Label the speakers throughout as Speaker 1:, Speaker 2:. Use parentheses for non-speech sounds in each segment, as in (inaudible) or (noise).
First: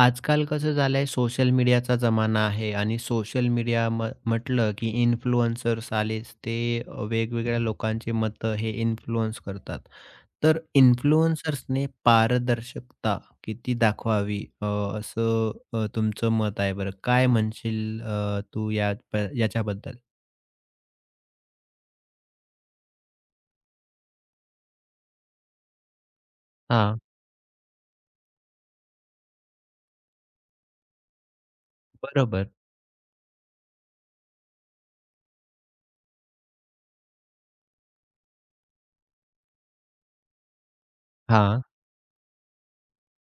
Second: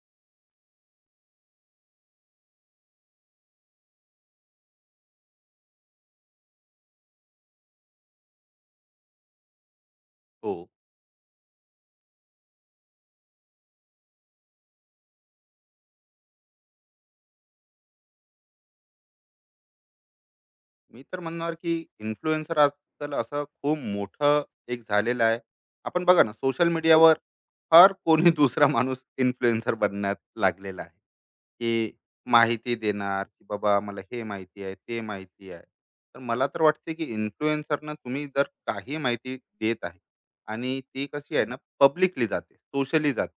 Speaker 1: आजकाल कसं झालंय सोशल मीडियाचा जमाना आहे आणि सोशल मीडिया म्हटलं की इन्फ्लुएन्सर्स आलेच. ते वेगवेगळ्या लोकांची मतं हे इन्फ्लुअन्स करतात.
Speaker 2: हो,
Speaker 1: तर इन्फ्लुएन्सर्सने पारदर्शकता किती दाखवावी असं तुमचं मत आहे बरं? काय म्हणशील तू या याच्याबद्दल?
Speaker 2: मी तर म्हणणार की इन्फ्लुएन्सर आजकाल असं खूप मोठं एक झालेलं आहे. आपण बघा ना सोशल
Speaker 1: हां,
Speaker 2: मीडियावर हर कोणी (laughs) दुसरा माणूस इन्फ्लुएन्सर बनण्यात लागलेला आहे, की
Speaker 1: बरोबर.
Speaker 2: माहिती देणार, की बाबा मला हे माहिती आहे, ते माहिती आहे. तर मला तर वाटते की इन्फ्लुएन्सरना तुम्ही जर काही माहिती देत आहे आणि ती कशी आहे ना
Speaker 1: हां,
Speaker 2: पब्लिकली जाते, सोशली जाते.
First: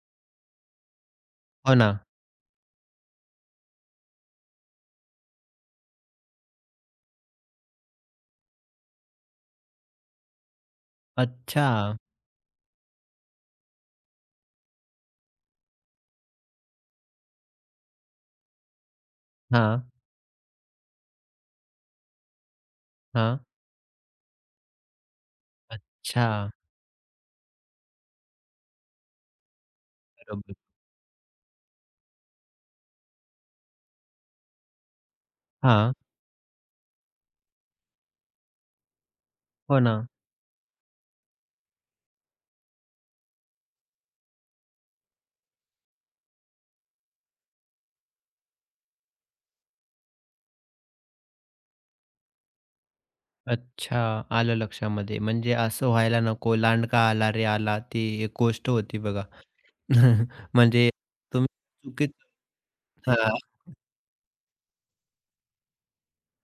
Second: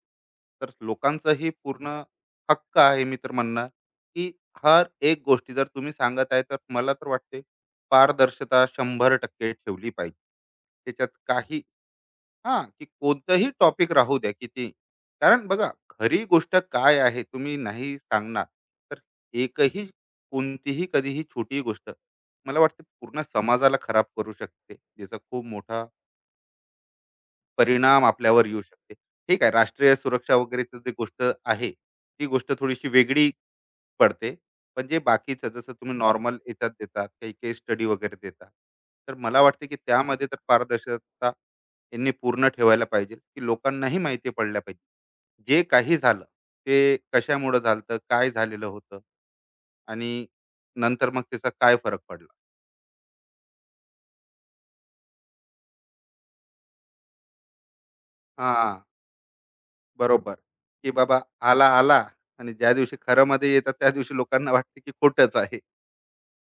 Speaker 2: तर लोकांचंही
Speaker 1: हो ना.
Speaker 2: पूर्ण हक्क आहे मी तर म्हणणार, की हर एक गोष्टी जर तुम्ही सांगत आहे तर मला तर वाटते पारदर्शता 100% ठेवली पाहिजे. त्याच्यात काही
Speaker 1: अच्छा.
Speaker 2: हां, की कोणतंही टॉपिक राहू द्या किती. कारण बघा खरी गोष्ट काय आहे तुम्ही नाही सांगणार, तर
Speaker 1: हां,
Speaker 2: एकही कोणतीही कधीही छोटी गोष्ट मला वाटते पूर्ण
Speaker 1: हां.
Speaker 2: समाजाला खराब करू शकते. ज्याचा खूप मोठा
Speaker 1: अच्छा.
Speaker 2: परिणाम आपल्यावर येऊ शकते. ठीक आहे, राष्ट्रीय सुरक्षा
Speaker 1: बरोबर.
Speaker 2: वगैरेची जी गोष्ट आहे, ती गोष्ट थोडीशी वेगळी पडते. पण जे बाकीचं जसं
Speaker 1: हां,
Speaker 2: तुम्ही नॉर्मल याच्यात देतात, काही केस स्टडी वगैरे देतात. तर मला वाटते की
Speaker 1: हो ना.
Speaker 2: त्यामध्ये तर पारदर्शकता यांनी पूर्ण ठेवायला पाहिजे, की लोकांनाही माहिती पडल्या पाहिजे. जे काही झालं, ते कशामुळं झालं, काय झालेलं होतं आणि नंतर मग त्याचा काय फरक पडला?
Speaker 1: अच्छा, आलं लक्षामध्ये. म्हणजे असं व्हायला नको, "लांडगा आला रे आला." ती एक गोष्ट
Speaker 2: हां,
Speaker 1: होती बघा.
Speaker 2: बरोबर.
Speaker 1: (laughs) म्हणजे
Speaker 2: की बाबा
Speaker 1: तुम्ही
Speaker 2: आला, आला
Speaker 1: चुकीचं
Speaker 2: आणि ज्या दिवशी खरं
Speaker 1: हां.
Speaker 2: मध्ये येतात, त्या दिवशी लोकांना वाटते की खोटंच आहे.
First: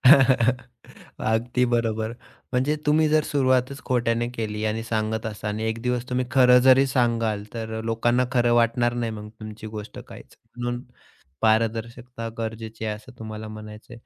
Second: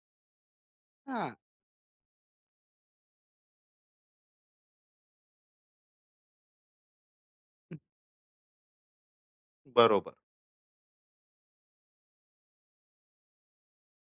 Speaker 1: (laughs)
Speaker 2: हां,
Speaker 1: अगदी बरोबर. म्हणजे तुम्ही जर सुरुवातच खोट्याने केली आणि सांगत असा आणि एक दिवस तुम्ही खरं जरी सांगाल, तर लोकांना खरं वाटणार नाही मग तुमची गोष्ट
Speaker 2: बरोबर.
Speaker 1: काहीच. म्हणून पारदर्शकता गरजेची आहे असं तुम्हाला म्हणायचंय.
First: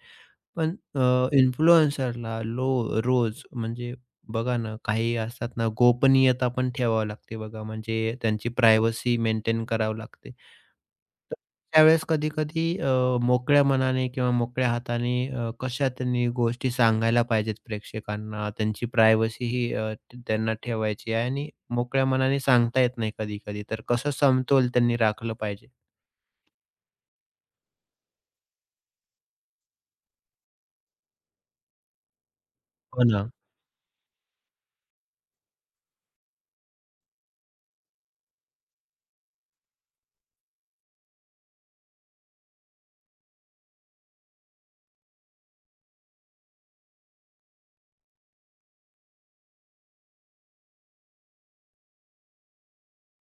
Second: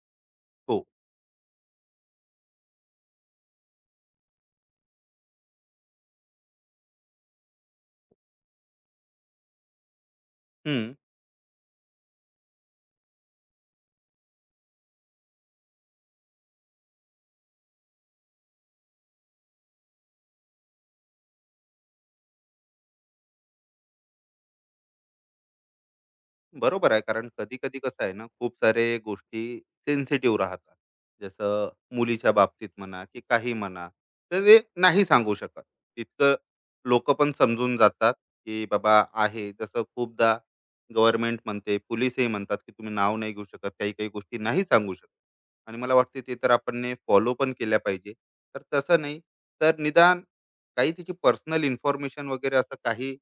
Speaker 1: पण
Speaker 2: हो.
Speaker 1: इन्फ्लुएन्सरला रोज म्हणजे बघा ना, काही असतात ना, गोपनीयता पण ठेवावी लागते बघा, म्हणजे त्यांची प्रायव्हसी मेंटेन करावी लागते.
Speaker 2: हं.
Speaker 1: तर त्यावेळेस कधी-कधी मोकळ्या मनाने किंवा मोकळ्या हाताने कशा त्यांनी गोष्टी सांगायला पाहिजेत प्रेक्षकांना. त्यांची प्रायव्हसी ही त्यांना ठेवायची आहे आणि मोकळ्या मनाने सांगता येत नाही कधी-कधी. तर कसं समतोल त्यांनी राखलं पाहिजे?
Speaker 2: बरोबर आहे, कारण कधी कधी कसं आहे ना, खूप सारे गोष्टी सेन्सिटिव्ह राहतात, जसं मुलीच्या बाबतीत म्हणा
Speaker 1: हो
Speaker 2: की
Speaker 1: ना.
Speaker 2: काही म्हणा, तर ते नाही सांगू शकत तितकं. लोक पण समजून जातात की बाबा आहे जसं खूपदा गव्हर्नमेंट म्हणते, पोलीसही म्हणतात की तुम्ही नाव नाही घेऊ शकत, काही काही गोष्टी नाही सांगू शकत, आणि मला वाटते ते तर आपण फॉलो पण केल्या पाहिजे. तर तसं नाही तर निदान काही तिची पर्सनल इन्फॉर्मेशन वगैरे असं काही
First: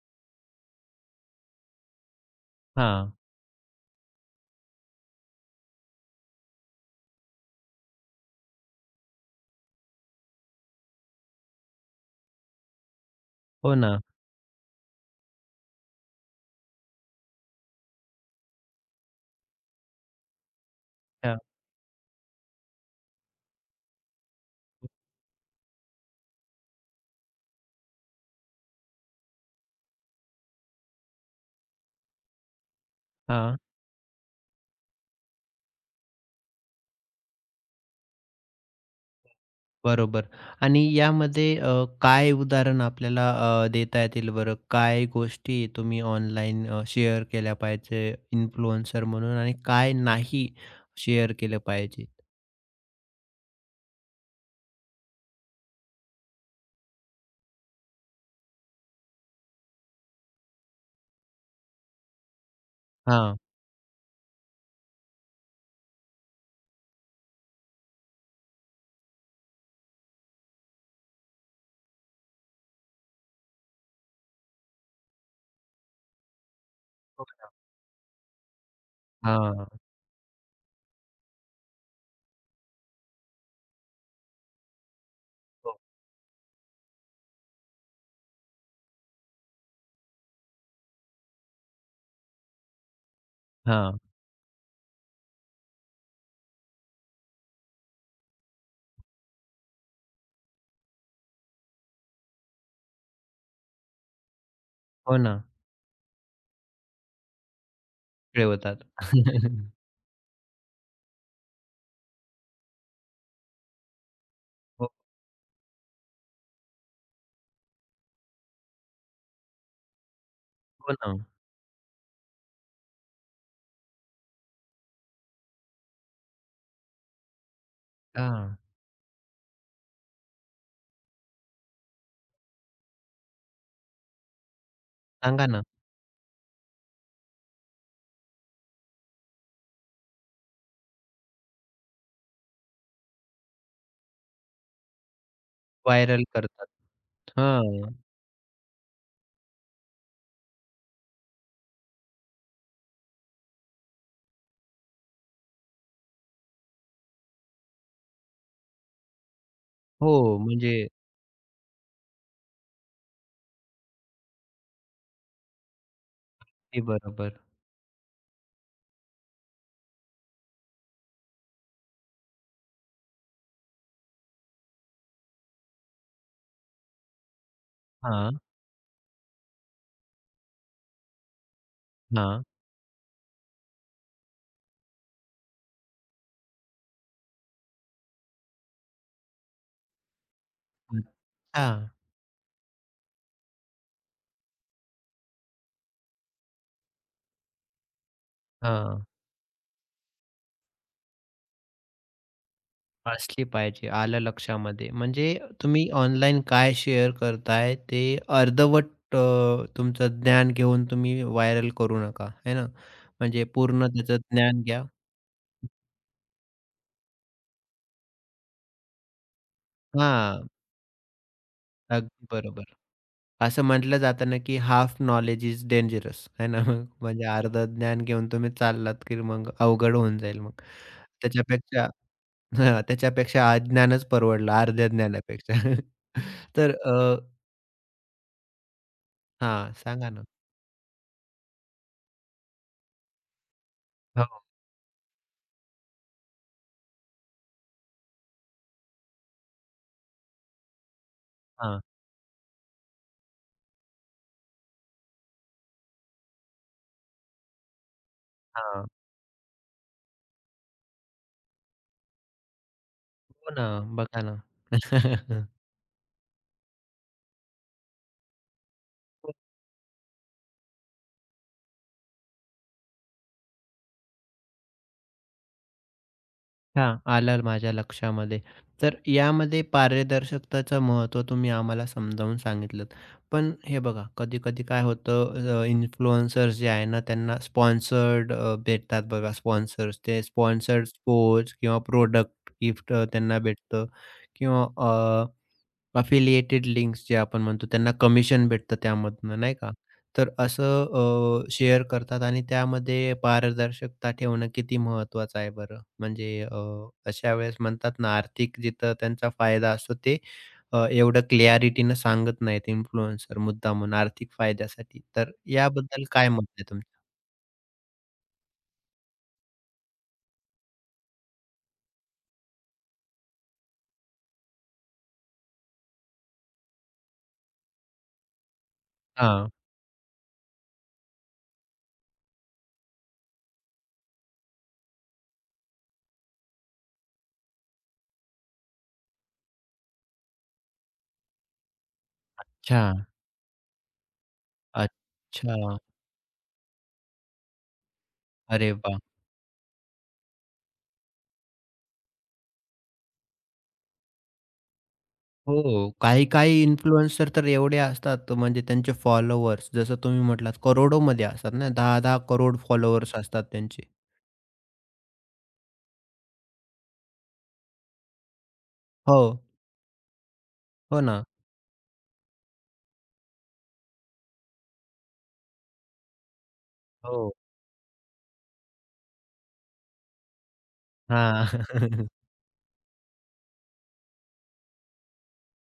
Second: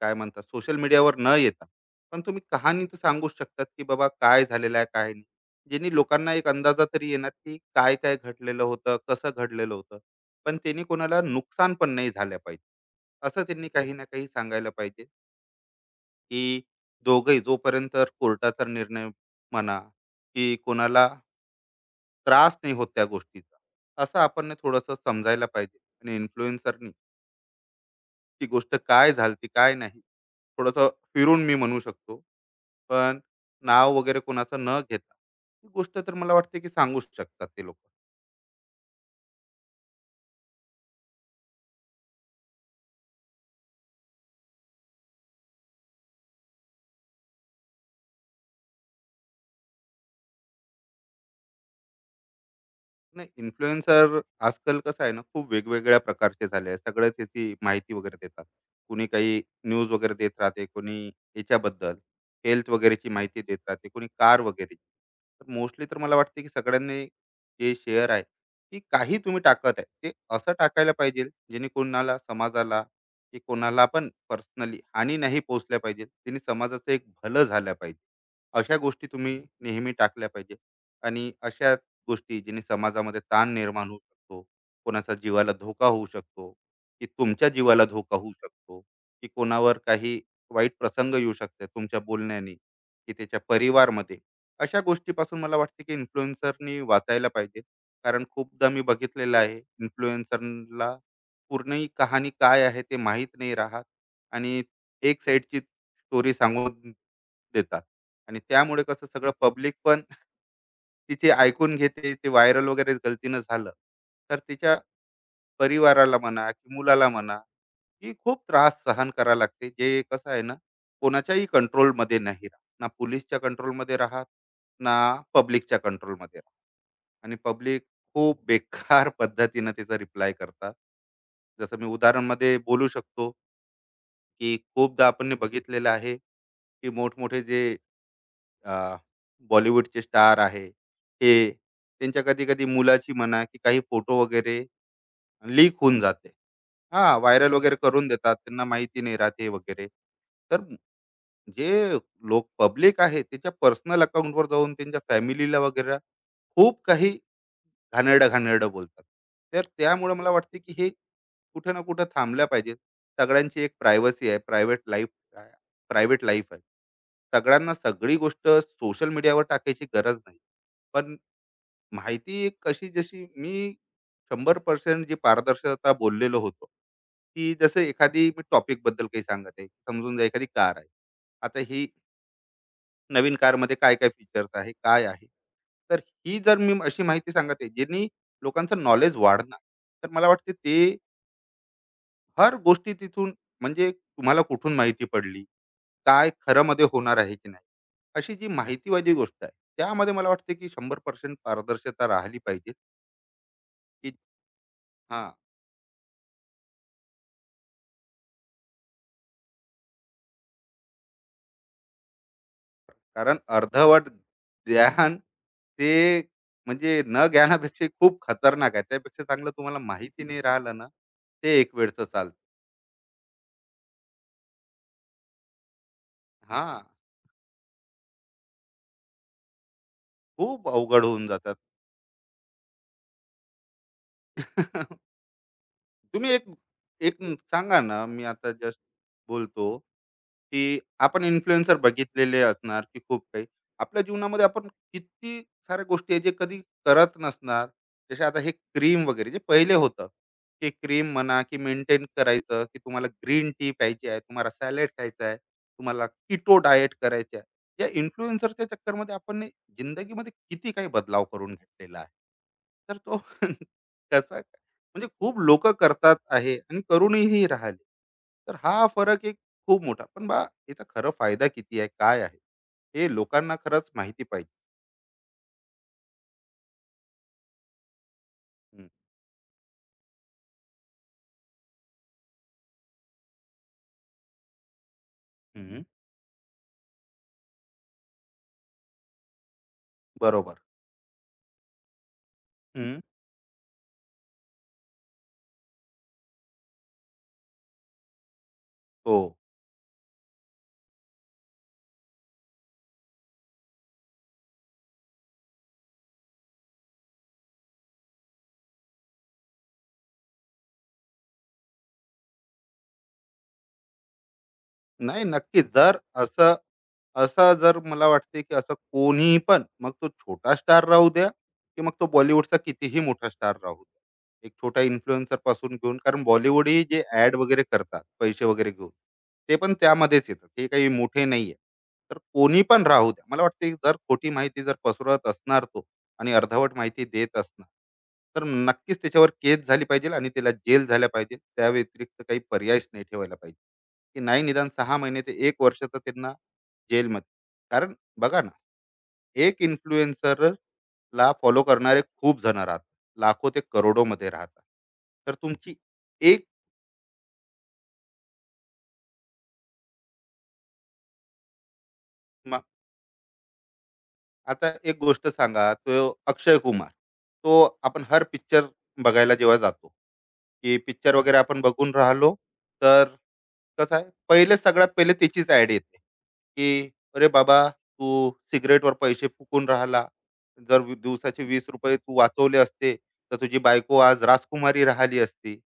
Speaker 2: काय म्हणतात सोशल मीडियावर न येता, पण तुम्ही कहाणी तर
Speaker 1: हां.
Speaker 2: सांगूच शकतात की बाबा काय झालेलं आहे काय नाही, ज्यांनी लोकांना एक अंदाजा तरी येणार की काय काय घडलेलं होतं, कसं घडलेलं होतं. पण त्यांनी कोणाला नुकसान पण नाही झालं पाहिजे, असं त्यांनी
Speaker 1: हो
Speaker 2: काही
Speaker 1: ना.
Speaker 2: ना काही सांगायला पाहिजे, की दोघही जोपर्यंत कोर्टाचा निर्णय म्हणा, की कोणाला
Speaker 1: हां.
Speaker 2: त्रास नाही होत त्या गोष्टीचा, असं आपण थोडंसं समजायला पाहिजे. आणि इन्फ्लुएन्सरनी ती गोष्ट काय झालती काय नाही थोडंसं फिरून मी म्हणू शकतो, पण
Speaker 1: हां.
Speaker 2: नाव वगैरे कोणाचं न घेता, ही गोष्ट तर मला वाटते की सांगूच शकतात ते लोक.
Speaker 1: बरोबर आणि यामध्ये काय उदाहरण आपल्याला देता येतील बरं? काय गोष्टी तुम्ही ऑनलाईन शेअर केल्या पाहिजे इन्फ्लुएन्सर म्हणून आणि काय नाही शेअर केलं पाहिजे?
Speaker 2: नाही, इन्फ्लुएन्सर आजकाल कसं आहे ना, खूप वेगवेगळ्या प्रकारचे झाले आहे. सगळ्याच याची माहिती वगैरे देतात, कोणी काही न्यूज वगैरे देत राहते, कोणी याच्याबद्दल हेल्थ वगैरेची
Speaker 1: हां.
Speaker 2: माहिती देत राहते, कोणी कार वगैरे. तर मोस्टली तर मला वाटते की सगळ्यांनी जे शेअर आहे, की काही तुम्ही टाकत आहे, ते असं टाकायला पाहिजे जेणे कोणाला समाजाला, की कोणाला पण पर्सनली हानी नाही पोहोचल्या पाहिजे, त्यांनी समाजाचं एक भलं
Speaker 1: हो.
Speaker 2: झालं पाहिजे. अशा गोष्टी तुम्ही
Speaker 1: हां.
Speaker 2: नेहमी टाकल्या पाहिजे. आणि अशा गोष्टी ज्याने समाजामध्ये ताण निर्माण होऊ शकतो, कोणाचा जीवाला
Speaker 1: हो.
Speaker 2: धोका होऊ शकतो, की तुमच्या जीवाला धोका होऊ शकतो, की कोणावर काही वाईट प्रसंग येऊ शकते तुमच्या बोलण्याने, की त्याच्या
Speaker 1: हां.
Speaker 2: परिवारमध्ये, अशा गोष्टीपासून मला वाटते की इन्फ्लुएन्सरनी वाचायला पाहिजे. कारण खूपदा मी बघितलेलं आहे इन्फ्लुएन्सरला पूर्ण कहाणी काय आहे ते माहीत नाही राहत, आणि
Speaker 1: हो
Speaker 2: एक
Speaker 1: ना.
Speaker 2: साईडची स्टोरी सांगून देतात, आणि
Speaker 1: पिळवतात.
Speaker 2: त्यामुळे कसं सगळं
Speaker 1: (laughs)
Speaker 2: पब्लिक पण तिची ऐकून घेते, ते व्हायरल वगैरे गलतीनं झालं, तर तिच्या
Speaker 1: हो,
Speaker 2: परिवाराला म्हणा की मुलाला म्हणा, की खूप त्रास सहन करावा लागते. जे कसं आहे ना,
Speaker 1: हो ना.
Speaker 2: कोणाच्याही कंट्रोलमध्ये नाही राहत. ना पोलिसच्या कंट्रोलमध्ये राहत, ना पब्लिकच्या कंट्रोलमध्ये राहत. आणि पब्लिक खूप
Speaker 1: हां.
Speaker 2: बेकार (laughs) पद्धतीनं त्याचा रिप्लाय करतात. जसं मी उदाहरणमध्ये बोलू शकतो, की खूपदा आपण हे
Speaker 1: सांगा ना.
Speaker 2: बघितलेलं आहे, की मोठमोठे जे अ, बॉलिवूडचे स्टार आहे, हे त्यांच्या कधी कधी मुलाची म्हणा की काही फोटो वगैरे लीक होऊन
Speaker 1: व्हायरल
Speaker 2: जाते.
Speaker 1: करतात.
Speaker 2: हा, व्हायरल वगैरे
Speaker 1: हां.
Speaker 2: करून देतात, त्यांना माहिती नाही राहते वगैरे. तर जे लोक पब्लिक आहे, त्याच्या पर्सनल अकाउंटवर जाऊन त्यांच्या फॅमिलीला वगैरे खूप काही घाणेरडं, घाणेरडं बोलतात. तर
Speaker 1: हो,
Speaker 2: त्यामुळे मला वाटते,
Speaker 1: म्हणजे
Speaker 2: की हे कुठं ना कुठं थांबल्या पाहिजेत. सगळ्यांची एक प्रायव्हसी आहे, प्रायव्हेट लाईफ आहे, प्रायव्हेट लाईफ आहे.
Speaker 1: ते बरोबर.
Speaker 2: सगळ्यांना सगळी गोष्ट सोशल मीडियावर टाकायची गरज नाही. पण माहिती एक कशी जशी मी 100% जी पारदर्शकता बोललेलो होतो, की जसं एखादी
Speaker 1: हां,
Speaker 2: मी टॉपिकबद्दल काही सांगत आहे. समजून जा एखादी कार आहे. आता ही
Speaker 1: हां.
Speaker 2: नवीन कारमध्ये काय काय फीचर्स आहे, काय आहे? तर ही जर मी अशी माहिती सांगत आहे, ज्यांनी लोकांचं नॉलेज वाढणार, तर मला वाटते ते
Speaker 1: अच्छा.
Speaker 2: हर गोष्टी तिथून, म्हणजे तुम्हाला कुठून माहिती पडली, काय खरंमध्ये होणार आहे की नाही, अशी जी
Speaker 1: हां.
Speaker 2: माहितीवाली गोष्ट आहे, त्यामध्ये मला वाटते की 100% पारदर्शकता राहिली पाहिजे,
Speaker 1: असली पाहिजे.
Speaker 2: की
Speaker 1: आलं लक्षामध्ये.
Speaker 2: हां,
Speaker 1: म्हणजे तुम्ही ऑनलाईन काय शेअर करताय ते अर्धवट अ, तुमचं ज्ञान घेऊन तुम्ही व्हायरल करू नका, है ना?
Speaker 2: कारण
Speaker 1: म्हणजे पूर्ण
Speaker 2: अर्धवट
Speaker 1: त्याचं ज्ञान घ्या.
Speaker 2: ज्ञान ते म्हणजे न ज्ञानापेक्षा खूप खतरनाक आहे. त्यापेक्षा चांगलं तुम्हाला माहिती नाही
Speaker 1: हां,
Speaker 2: राहिलं ना, ते एक वेळचं
Speaker 1: अगदी
Speaker 2: चालतं.
Speaker 1: बरोबर. असं म्हटलं जातं ना, की हाफ नॉलेज इज डेंजरस, आहे ना?
Speaker 2: हां.
Speaker 1: (laughs) म्हणजे अर्धं ज्ञान घेऊन तुम्ही चाललात, की मग अवघड होऊन जाईल मग.
Speaker 2: खूप अवघड होऊन जातात.
Speaker 1: त्याच्यापेक्षा हां, त्याच्यापेक्षा अज्ञानच परवडलं अर्ध्या
Speaker 2: (laughs)
Speaker 1: ज्ञानापेक्षा.
Speaker 2: तुम्ही एक
Speaker 1: (laughs) तर
Speaker 2: एक सांगा ना, मी आता जस्ट
Speaker 1: हां,
Speaker 2: बोलतो,
Speaker 1: सांगा ना.
Speaker 2: की आपण इन्फ्लुएन्सर बघितलेले असणार की खूप काही आपल्या
Speaker 1: हो,
Speaker 2: जीवनामध्ये आपण किती साऱ्या गोष्टी आहे जे कधी करत नसणार, जसे आता हे क्रीम वगैरे जे पहिले होतं, की क्रीम म्हणा की
Speaker 1: हां.
Speaker 2: मेंटेन करायचं, की तुम्हाला ग्रीन टी प्यायची आहे, तुम्हाला सॅलड खायचं आहे, तुम्हाला किटो डाएट करायचे आहे. या इन्फ्लुएन्सरच्या
Speaker 1: हां.
Speaker 2: चक्करमध्ये आपण ने जिंदगीमध्ये किती काही बदलाव करून घेतलेला आहे, तर तो (laughs)
Speaker 1: हो ना, बघा ना.
Speaker 2: कसा, म्हणजे खूप
Speaker 1: (laughs)
Speaker 2: लोक करतात आहे आणि करूनही राहिले. तर हा फरक
Speaker 1: खूप
Speaker 2: एक खूप मोठा पण बा याचा खरं फायदा किती आहे काय आहे, हे लोकांना खरंच माहिती पाहिजे.
Speaker 1: छान. आलं माझ्या लक्षामध्ये.
Speaker 2: हम्म,
Speaker 1: तर यामध्ये पारदर्शकताचं महत्त्व तुम्ही आम्हाला समजावून सांगितलंत. पण हे बघा, कधी-कधी काय होतं
Speaker 2: हम्म,
Speaker 1: इन्फ्लुएन्सर्स जे आहे ना, त्यांना स्पॉन्सर्ड भेटतात बघा स्पॉन्सर्स. ते
Speaker 2: बरोबर,
Speaker 1: स्पॉन्सर्ड स्पोर्ट्स किंवा प्रोडक्ट गिफ्ट
Speaker 2: हम्म.
Speaker 1: त्यांना भेटतं किंवा अफिलिएटेड लिंक्स जे आपण म्हणतो त्यांना कमिशन भेटतं
Speaker 2: हो,
Speaker 1: त्यामधनं नाही का? तर असं शेअर करतात आणि त्यामध्ये पारदर्शकता ठेवणं किती महत्त्वाचं आहे बरं? म्हणजे अशा वेळेस म्हणतात ना आर्थिक जिथं त्यांचा फायदा असतो ते एवढं क्लॅरिटीनं सांगत नाहीत इन्फ्लुएन्सर मुद्दामून आर्थिक फायद्यासाठी.
Speaker 2: नाही,
Speaker 1: तर
Speaker 2: नक्की जर
Speaker 1: याबद्दल काय मत
Speaker 2: असं
Speaker 1: आहे तुमचं?
Speaker 2: असं जर मला वाटते की असं कोणीही, पण मग तो छोटा स्टार राहू द्या, की मग तो बॉलिवूडचा कितीही मोठा स्टार राहू द्या, एक छोटा इन्फ्लुएन्सर पासून घेऊन, कारण बॉलिवूड ही जे ऍड वगैरे करतात पैसे वगैरे घेऊन,
Speaker 1: हां.
Speaker 2: ते पण त्यामध्येच येतात, ते काही मोठे नाहीये. तर कोणी पण राहू द्या, मला वाटते जर खोटी माहिती जर पसरवत असणार तो, आणि अर्धवट माहिती देत असणार, तर नक्कीच त्याच्यावर केस झाली पाहिजे आणि त्याला जेल झाल्या पाहिजे, त्या व्यतिरिक्त काही
Speaker 1: अच्छा.
Speaker 2: पर्यायच नाही ठेवायला पाहिजे, की नाही निदान 6 महिने ते
Speaker 1: अच्छा.
Speaker 2: एक वर्ष तर त्यांना जेलमध्ये. कारण बघा ना,
Speaker 1: अरे वाह!
Speaker 2: एक इन्फ्लुएन्सर ला फॉलो करणारे खूप जण राहतात. लाखो ते करोडोमध्ये राहतात. तर तुमची
Speaker 1: हो.
Speaker 2: एक
Speaker 1: काही-काही इन्फ्लुएन्सर तर एवढे असतात म्हणजे त्यांचे फॉलोवर्स जसं तुम्ही म्हटलात करोडोमध्ये असतात ना 10-10 करोड फॉलोवर्स असतात त्यांचे.
Speaker 2: आता एक गोष्ट सांगा, तो अक्षय कुमार, तो आपण हर पिक्चर
Speaker 1: हो.
Speaker 2: बघायला जेव्हा जातो, की
Speaker 1: हो
Speaker 2: पिक्चर हं,
Speaker 1: ना.
Speaker 2: वगैरे आपण बघून राहिलो, तर कसं आहे, पहिले सगळ्यात पहिले त्याचीच ॲड येते, की "अरे
Speaker 1: हो.
Speaker 2: बाबा, तू सिगारेटवर पैसे फुकून राहिला. जर दिवसाचे
Speaker 1: हां.
Speaker 2: ₹20
Speaker 1: (laughs)
Speaker 2: तू वाचवले असते, तर तुझी बायको आज राजकुमारी राहिली असती."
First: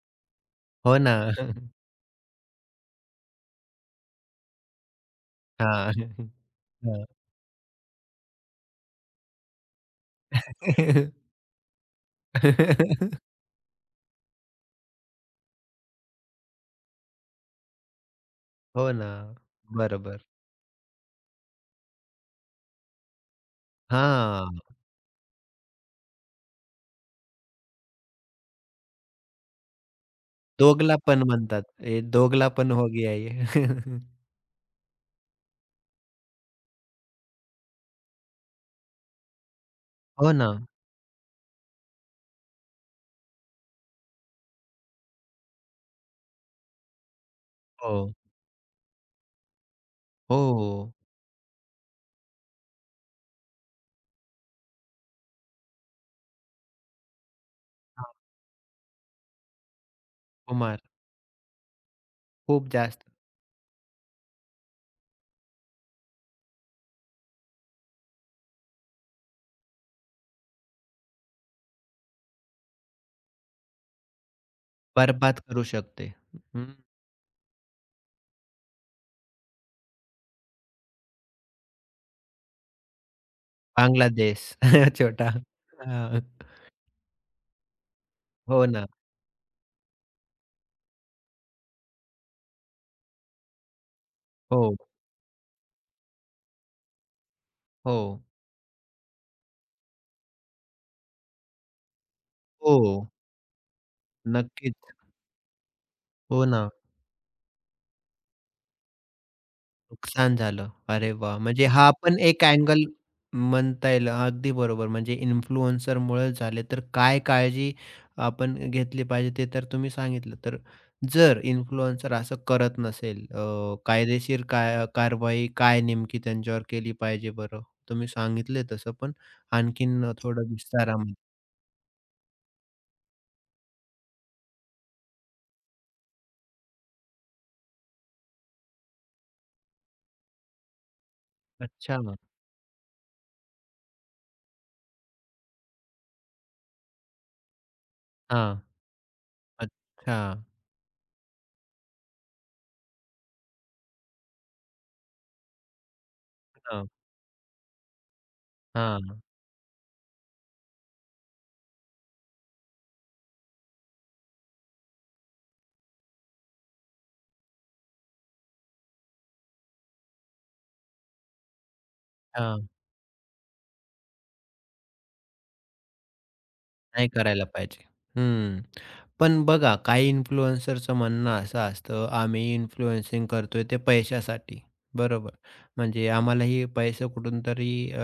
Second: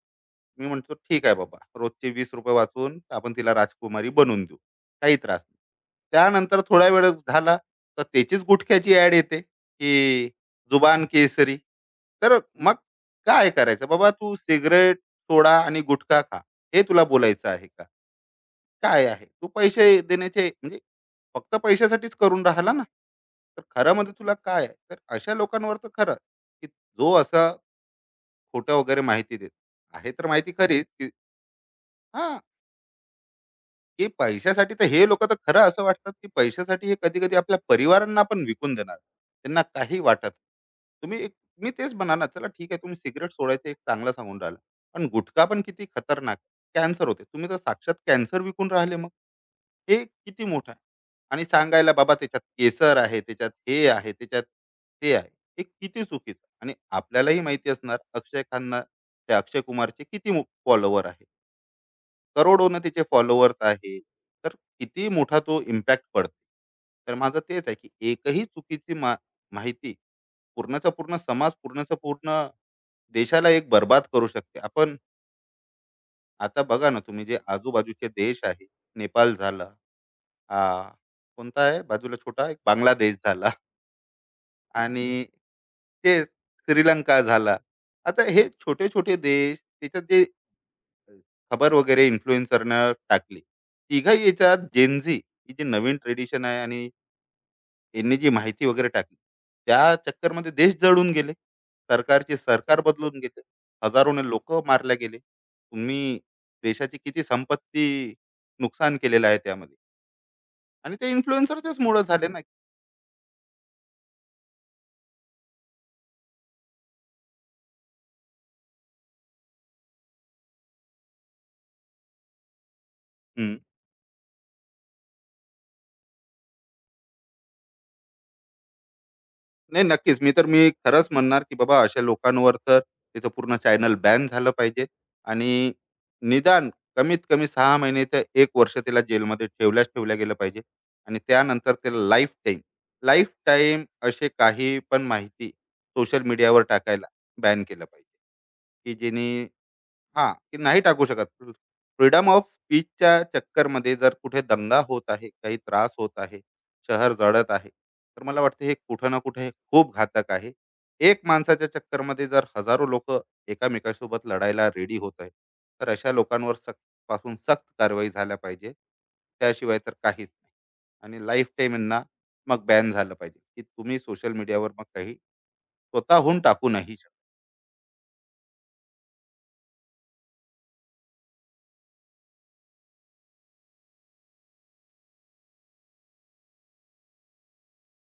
Speaker 2: मी म्हणतो
Speaker 1: हो ना.
Speaker 2: ठीक आहे बाबा,
Speaker 1: (laughs)
Speaker 2: रोजचे ₹20 वाचून आपण तिला राजकुमारी बनवून देऊ, काही त्रास नाही.
Speaker 1: हां.
Speaker 2: त्यानंतर थोडा
Speaker 1: हां.
Speaker 2: वेळ झाला, तर त्याचीच गुटख्याची ऍड येते की जुबान केसरी. तर मग
Speaker 1: (laughs)
Speaker 2: काय करायचं बाबा, तू सिगरेट सोडा आणि गुटखा खा, हे तुला बोलायचं आहे का?
Speaker 1: हो
Speaker 2: काय
Speaker 1: ना.
Speaker 2: आहे, तू पैसे
Speaker 1: बरोबर.
Speaker 2: देण्याचे म्हणजे फक्त पैशासाठीच करून राहिला ना. तर खरं मध्ये तुला
Speaker 1: हां.
Speaker 2: काय आहे, तर अशा लोकांवर तर खरं, की जो असं खोटं वगैरे माहिती देत आहे, तर माहिती खरीच, की
Speaker 1: दोगलापण म्हणतात. हे
Speaker 2: हां,
Speaker 1: दोगलापन हो गया ये.
Speaker 2: की
Speaker 1: (laughs)
Speaker 2: पैशासाठी तर हे लोकं तर खरं असं वाटतात, की पैशासाठी हे कधी-कधी आपल्या परिवारांना पण विकून देणार. त्यांना काही वाटत
Speaker 1: हो ना.
Speaker 2: नाही. तुम्ही एक, मी तेच म्हणाला, चला ठीक आहे तुम्ही सिगारेट सोडायचं एक चांगलं सांगून राहिला. पण गुटखा पण किती खतरनाक, कॅन्सर होते. तुम्ही तर साक्षात
Speaker 1: हो.
Speaker 2: कॅन्सर विकून राहिले मग. हे किती मोठं आहे.
Speaker 1: हो.
Speaker 2: आणि सांगायला बाबा त्याच्यात केसर आहे, त्याच्यात हे आहे, त्याच्यात ते आहे. हे किती चुकीचं. आणि आपल्यालाही माहिती असणार
Speaker 1: हां.
Speaker 2: अक्षय खानना, त्या अक्षय कुमारचे किती
Speaker 1: कुमार
Speaker 2: फॉलोवर आहे.
Speaker 1: खूप
Speaker 2: करोडोनं त्याचे
Speaker 1: जास्त
Speaker 2: फॉलोवर्स आहे. तर किती मोठा तो इम्पॅक्ट पडतो. तर माझं तेच आहे, की एकही चुकीची माहिती पूर्णचा पूर्ण समाज, पूर्णचा पूर्ण देशाला एक बरबाद करू शकते. आपण
Speaker 1: बरबाद करू शकते.
Speaker 2: आता
Speaker 1: हं.
Speaker 2: बघा ना, तुम्ही जे आजूबाजूचे देश आहे, नेपाळ झाला, अ, कोणता आहे बाजूला छोटा एक, बांगलादेश झाला,
Speaker 1: बांगलादेश (laughs)
Speaker 2: आणि
Speaker 1: छोटा. हां.
Speaker 2: तेच श्रीलंका झाला. आता हे
Speaker 1: हो ना.
Speaker 2: छोटे-छोटे देश त्याच्यात जे खबर वगैरे इन्फ्लुएन्सरनं टाकली. तिघाही याच्यात
Speaker 1: हो,
Speaker 2: Gen Z ही जी नवीन ट्रेडिशन आहे, आणि
Speaker 1: हो,
Speaker 2: यांनी जी माहिती वगैरे टाकली, त्या चक्करमध्ये देश जळून गेले. सरकारचे
Speaker 1: हो.
Speaker 2: सरकार बदलून गेले. हजारोने लोकं मारले
Speaker 1: नक्कीच.
Speaker 2: गेले. तुम्ही
Speaker 1: हो ना.
Speaker 2: देशाची किती संपत्ती नुकसान केलेलं आहे त्यामध्ये.
Speaker 1: नुकसान झालं.
Speaker 2: आणि ते
Speaker 1: अरे वाह! म्हणजे
Speaker 2: इन्फ्लुएन्सरच्याच
Speaker 1: हा
Speaker 2: मुळं
Speaker 1: पण
Speaker 2: झाले ना.
Speaker 1: एक अँगल म्हणता येईल. अगदी बरोबर. म्हणजे इन्फ्लुएन्सरमुळेच झाले. तर काय काळजी आपण घेतली पाहिजे ते तर तुम्ही सांगितलं. तर जर इन्फ्लुएन्सर असं करत नसेल,
Speaker 2: हं.
Speaker 1: कायदेशीर काय कारवाई काय नेमकी त्यांच्यावर केली पाहिजे बरं? तुम्ही सांगितले तसं पण
Speaker 2: नाही,
Speaker 1: आणखीन
Speaker 2: नक्कीच. मी तर
Speaker 1: थोडं
Speaker 2: मी खरंच
Speaker 1: विस्तारामध्ये.
Speaker 2: म्हणणार, की बाबा अशा लोकांवर तर त्याचं पूर्ण चॅनल बॅन झालं पाहिजे, आणि निदान कमीत कमी 6 महिने तर एक वर्ष त्याला जेलमध्ये ठेवल्या गेलं पाहिजे. आणि त्यानंतर त्याला
Speaker 1: अच्छा.
Speaker 2: लाईफ टाईम, लाईफ टाईम असे काही पण माहिती सोशल मीडियावर टाकायला बॅन केलं पाहिजे,
Speaker 1: हां.
Speaker 2: की जेणे
Speaker 1: अच्छा.
Speaker 2: हां, ते नाही टाकू शकत. फ्रीडम ऑफ स्पीचच्या चक्करमध्ये जर कुठे दंगा होत आहे, काही त्रास होत आहे,
Speaker 1: हां,
Speaker 2: शहर जळत आहे, तर मला वाटतं हे कुठं ना
Speaker 1: हां,
Speaker 2: कुठे खूप घातक आहे. एक माणसाच्या चक्करमध्ये जर हजारो लोक एकामेकांसोबत लढायला रेडी होत आहे, तर अशा लोकांवर सक्त पासून सक्त कारवाई झाल्या पाहिजे. त्याशिवाय तर काहीच नाही. आणि लाईफ टाईम यांना मग
Speaker 1: हां.
Speaker 2: बॅन झालं पाहिजे, की तुम्ही सोशल मीडियावर मग काही स्वतःहून टाकू नाही
Speaker 1: नाही
Speaker 2: शकत.
Speaker 1: करायला पाहिजे. हं. पण बघा काही इन्फ्लुएन्सरचं म्हणणं असं असतं, आम्ही इन्फ्लुएन्सिंग करतोय ते पैशासाठी. बरोबर. म्हणजे आम्हाला पैसे कुठून तरी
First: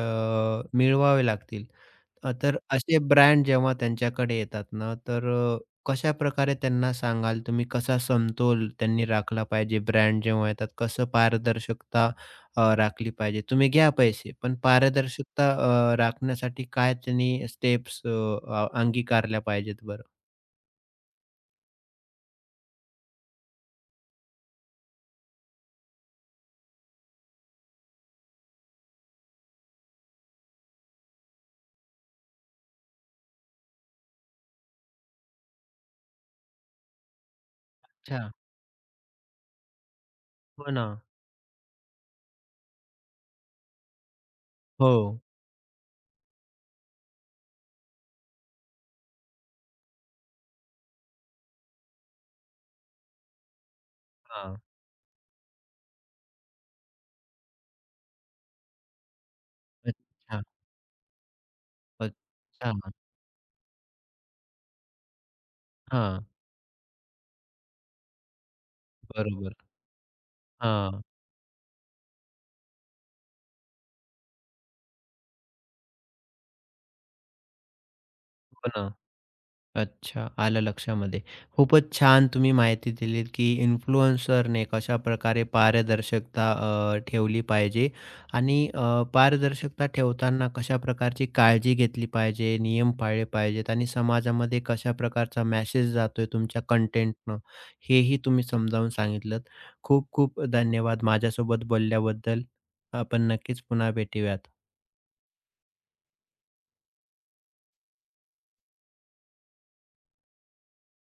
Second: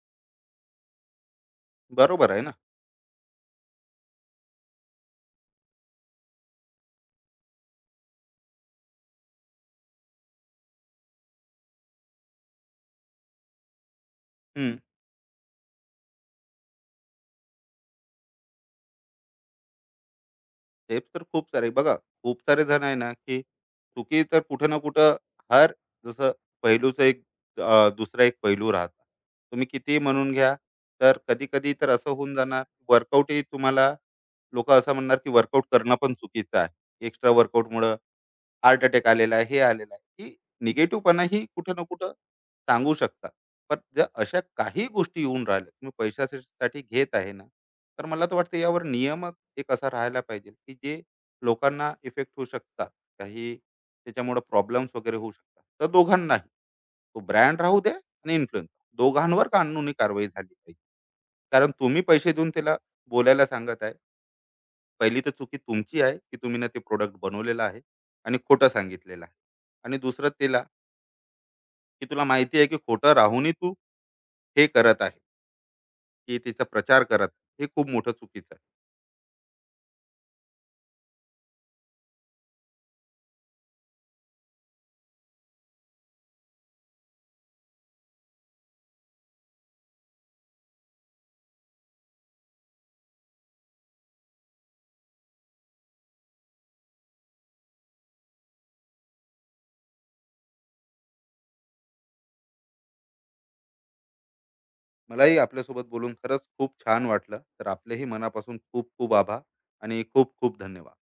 Speaker 1: मिळवावे लागतील.
Speaker 2: बरोबर आहे ना?
Speaker 1: तर असे ब्रँड जेव्हा त्यांच्याकडे येतात ना, तर कशाप्रकारे त्यांना सांगाल तुम्ही? कसा समतोल त्यांनी राखला पाहिजे? ब्रँड जेव्हा येतात, कसं पारदर्शकता राखली पाहिजे? तुम्ही घ्या पैसे, पण
Speaker 2: हं.
Speaker 1: पारदर्शकता राखण्यासाठी काय त्यांनी स्टेप्स अंगीकारल्या पाहिजेत बरं?
Speaker 2: टिप्स तर खूप सारे बघा, खूप सारे जण आहे ना, की चुकी तर कुठं ना कुठं हर, जसं पैलूचं एक, दुसरा एक पैलू राहता. तुम्ही कितीही म्हणून घ्या, तर कधी कधी तर असं होऊन जाणार. वर्कआउटही तुम्हाला लोक असं म्हणणार की वर्कआउट करणं पण चुकीचं आहे, एक्स्ट्रा वर्कआउटमुळं
Speaker 1: अच्छा.
Speaker 2: हार्ट अटॅक आलेला आहे, हे आलेलं आहे,
Speaker 1: हो
Speaker 2: की
Speaker 1: ना.
Speaker 2: ही कुठे ना कुठं सांगू शकतात. पण जर अशा काही
Speaker 1: हो.
Speaker 2: गोष्टी येऊन राहिल्या, तुम्ही पैशासाठी घेत आहे ना, तर मला तर वाटतं यावर नियमच एक असा राहायला पाहिजे, की जे लोकांना इफेक्ट होऊ शकतात. काही त्याच्यामुळे
Speaker 1: हां.
Speaker 2: प्रॉब्लेम्स वगैरे होऊ शकतात. तर दोघांनाही, तो ब्रँड राहू द्या आणि इन्फ्लुएन्सर, दोघांवर कानूनी कारवाई
Speaker 1: अच्छा.
Speaker 2: झाली पाहिजे. कारण तुम्ही पैसे देऊन
Speaker 1: अच्छा.
Speaker 2: त्याला बोलायला सांगत आहे. पहिली तर चुकी तुमची आहे
Speaker 1: हां.
Speaker 2: की तुम्ही ना ते प्रोडक्ट बनवलेलं आहे आणि खोटं सांगितलेलं आहे.
Speaker 1: बरोबर.
Speaker 2: आणि दुसरं तिला,
Speaker 1: हां.
Speaker 2: की तुला माहिती आहे की खोटं राहूनही तू हे करत आहे, की तिचा प्रचार करत आहे. हे खूप मोठं चुकीचं आहे.
Speaker 1: हो ना. अच्छा, आलं लक्षामध्ये. खूपच छान तुम्ही माहिती दिलीत, की इन्फ्लुएन्सरने कशाप्रकारे पारदर्शकता ठेवली पाहिजे आणि पारदर्शकता ठेवताना कशा प्रकारची काळजी घेतली पाहिजे, नियम पाळले पाहिजेत आणि समाजामध्ये कशा प्रकारचा मेसेज जातोय तुमच्या कंटेंटनं, हेही तुम्ही समजावून सांगितलंत. खूप खूप धन्यवाद माझ्यासोबत बोलल्याबद्दल. आपण नक्कीच पुन्हा भेटूयात.
Speaker 2: मलाही आपल्यासोबत बोलून खरंच खूप छान वाटलं, तर आपलेही मनापासून खूप खूप आभार आणि खूप खूप धन्यवाद.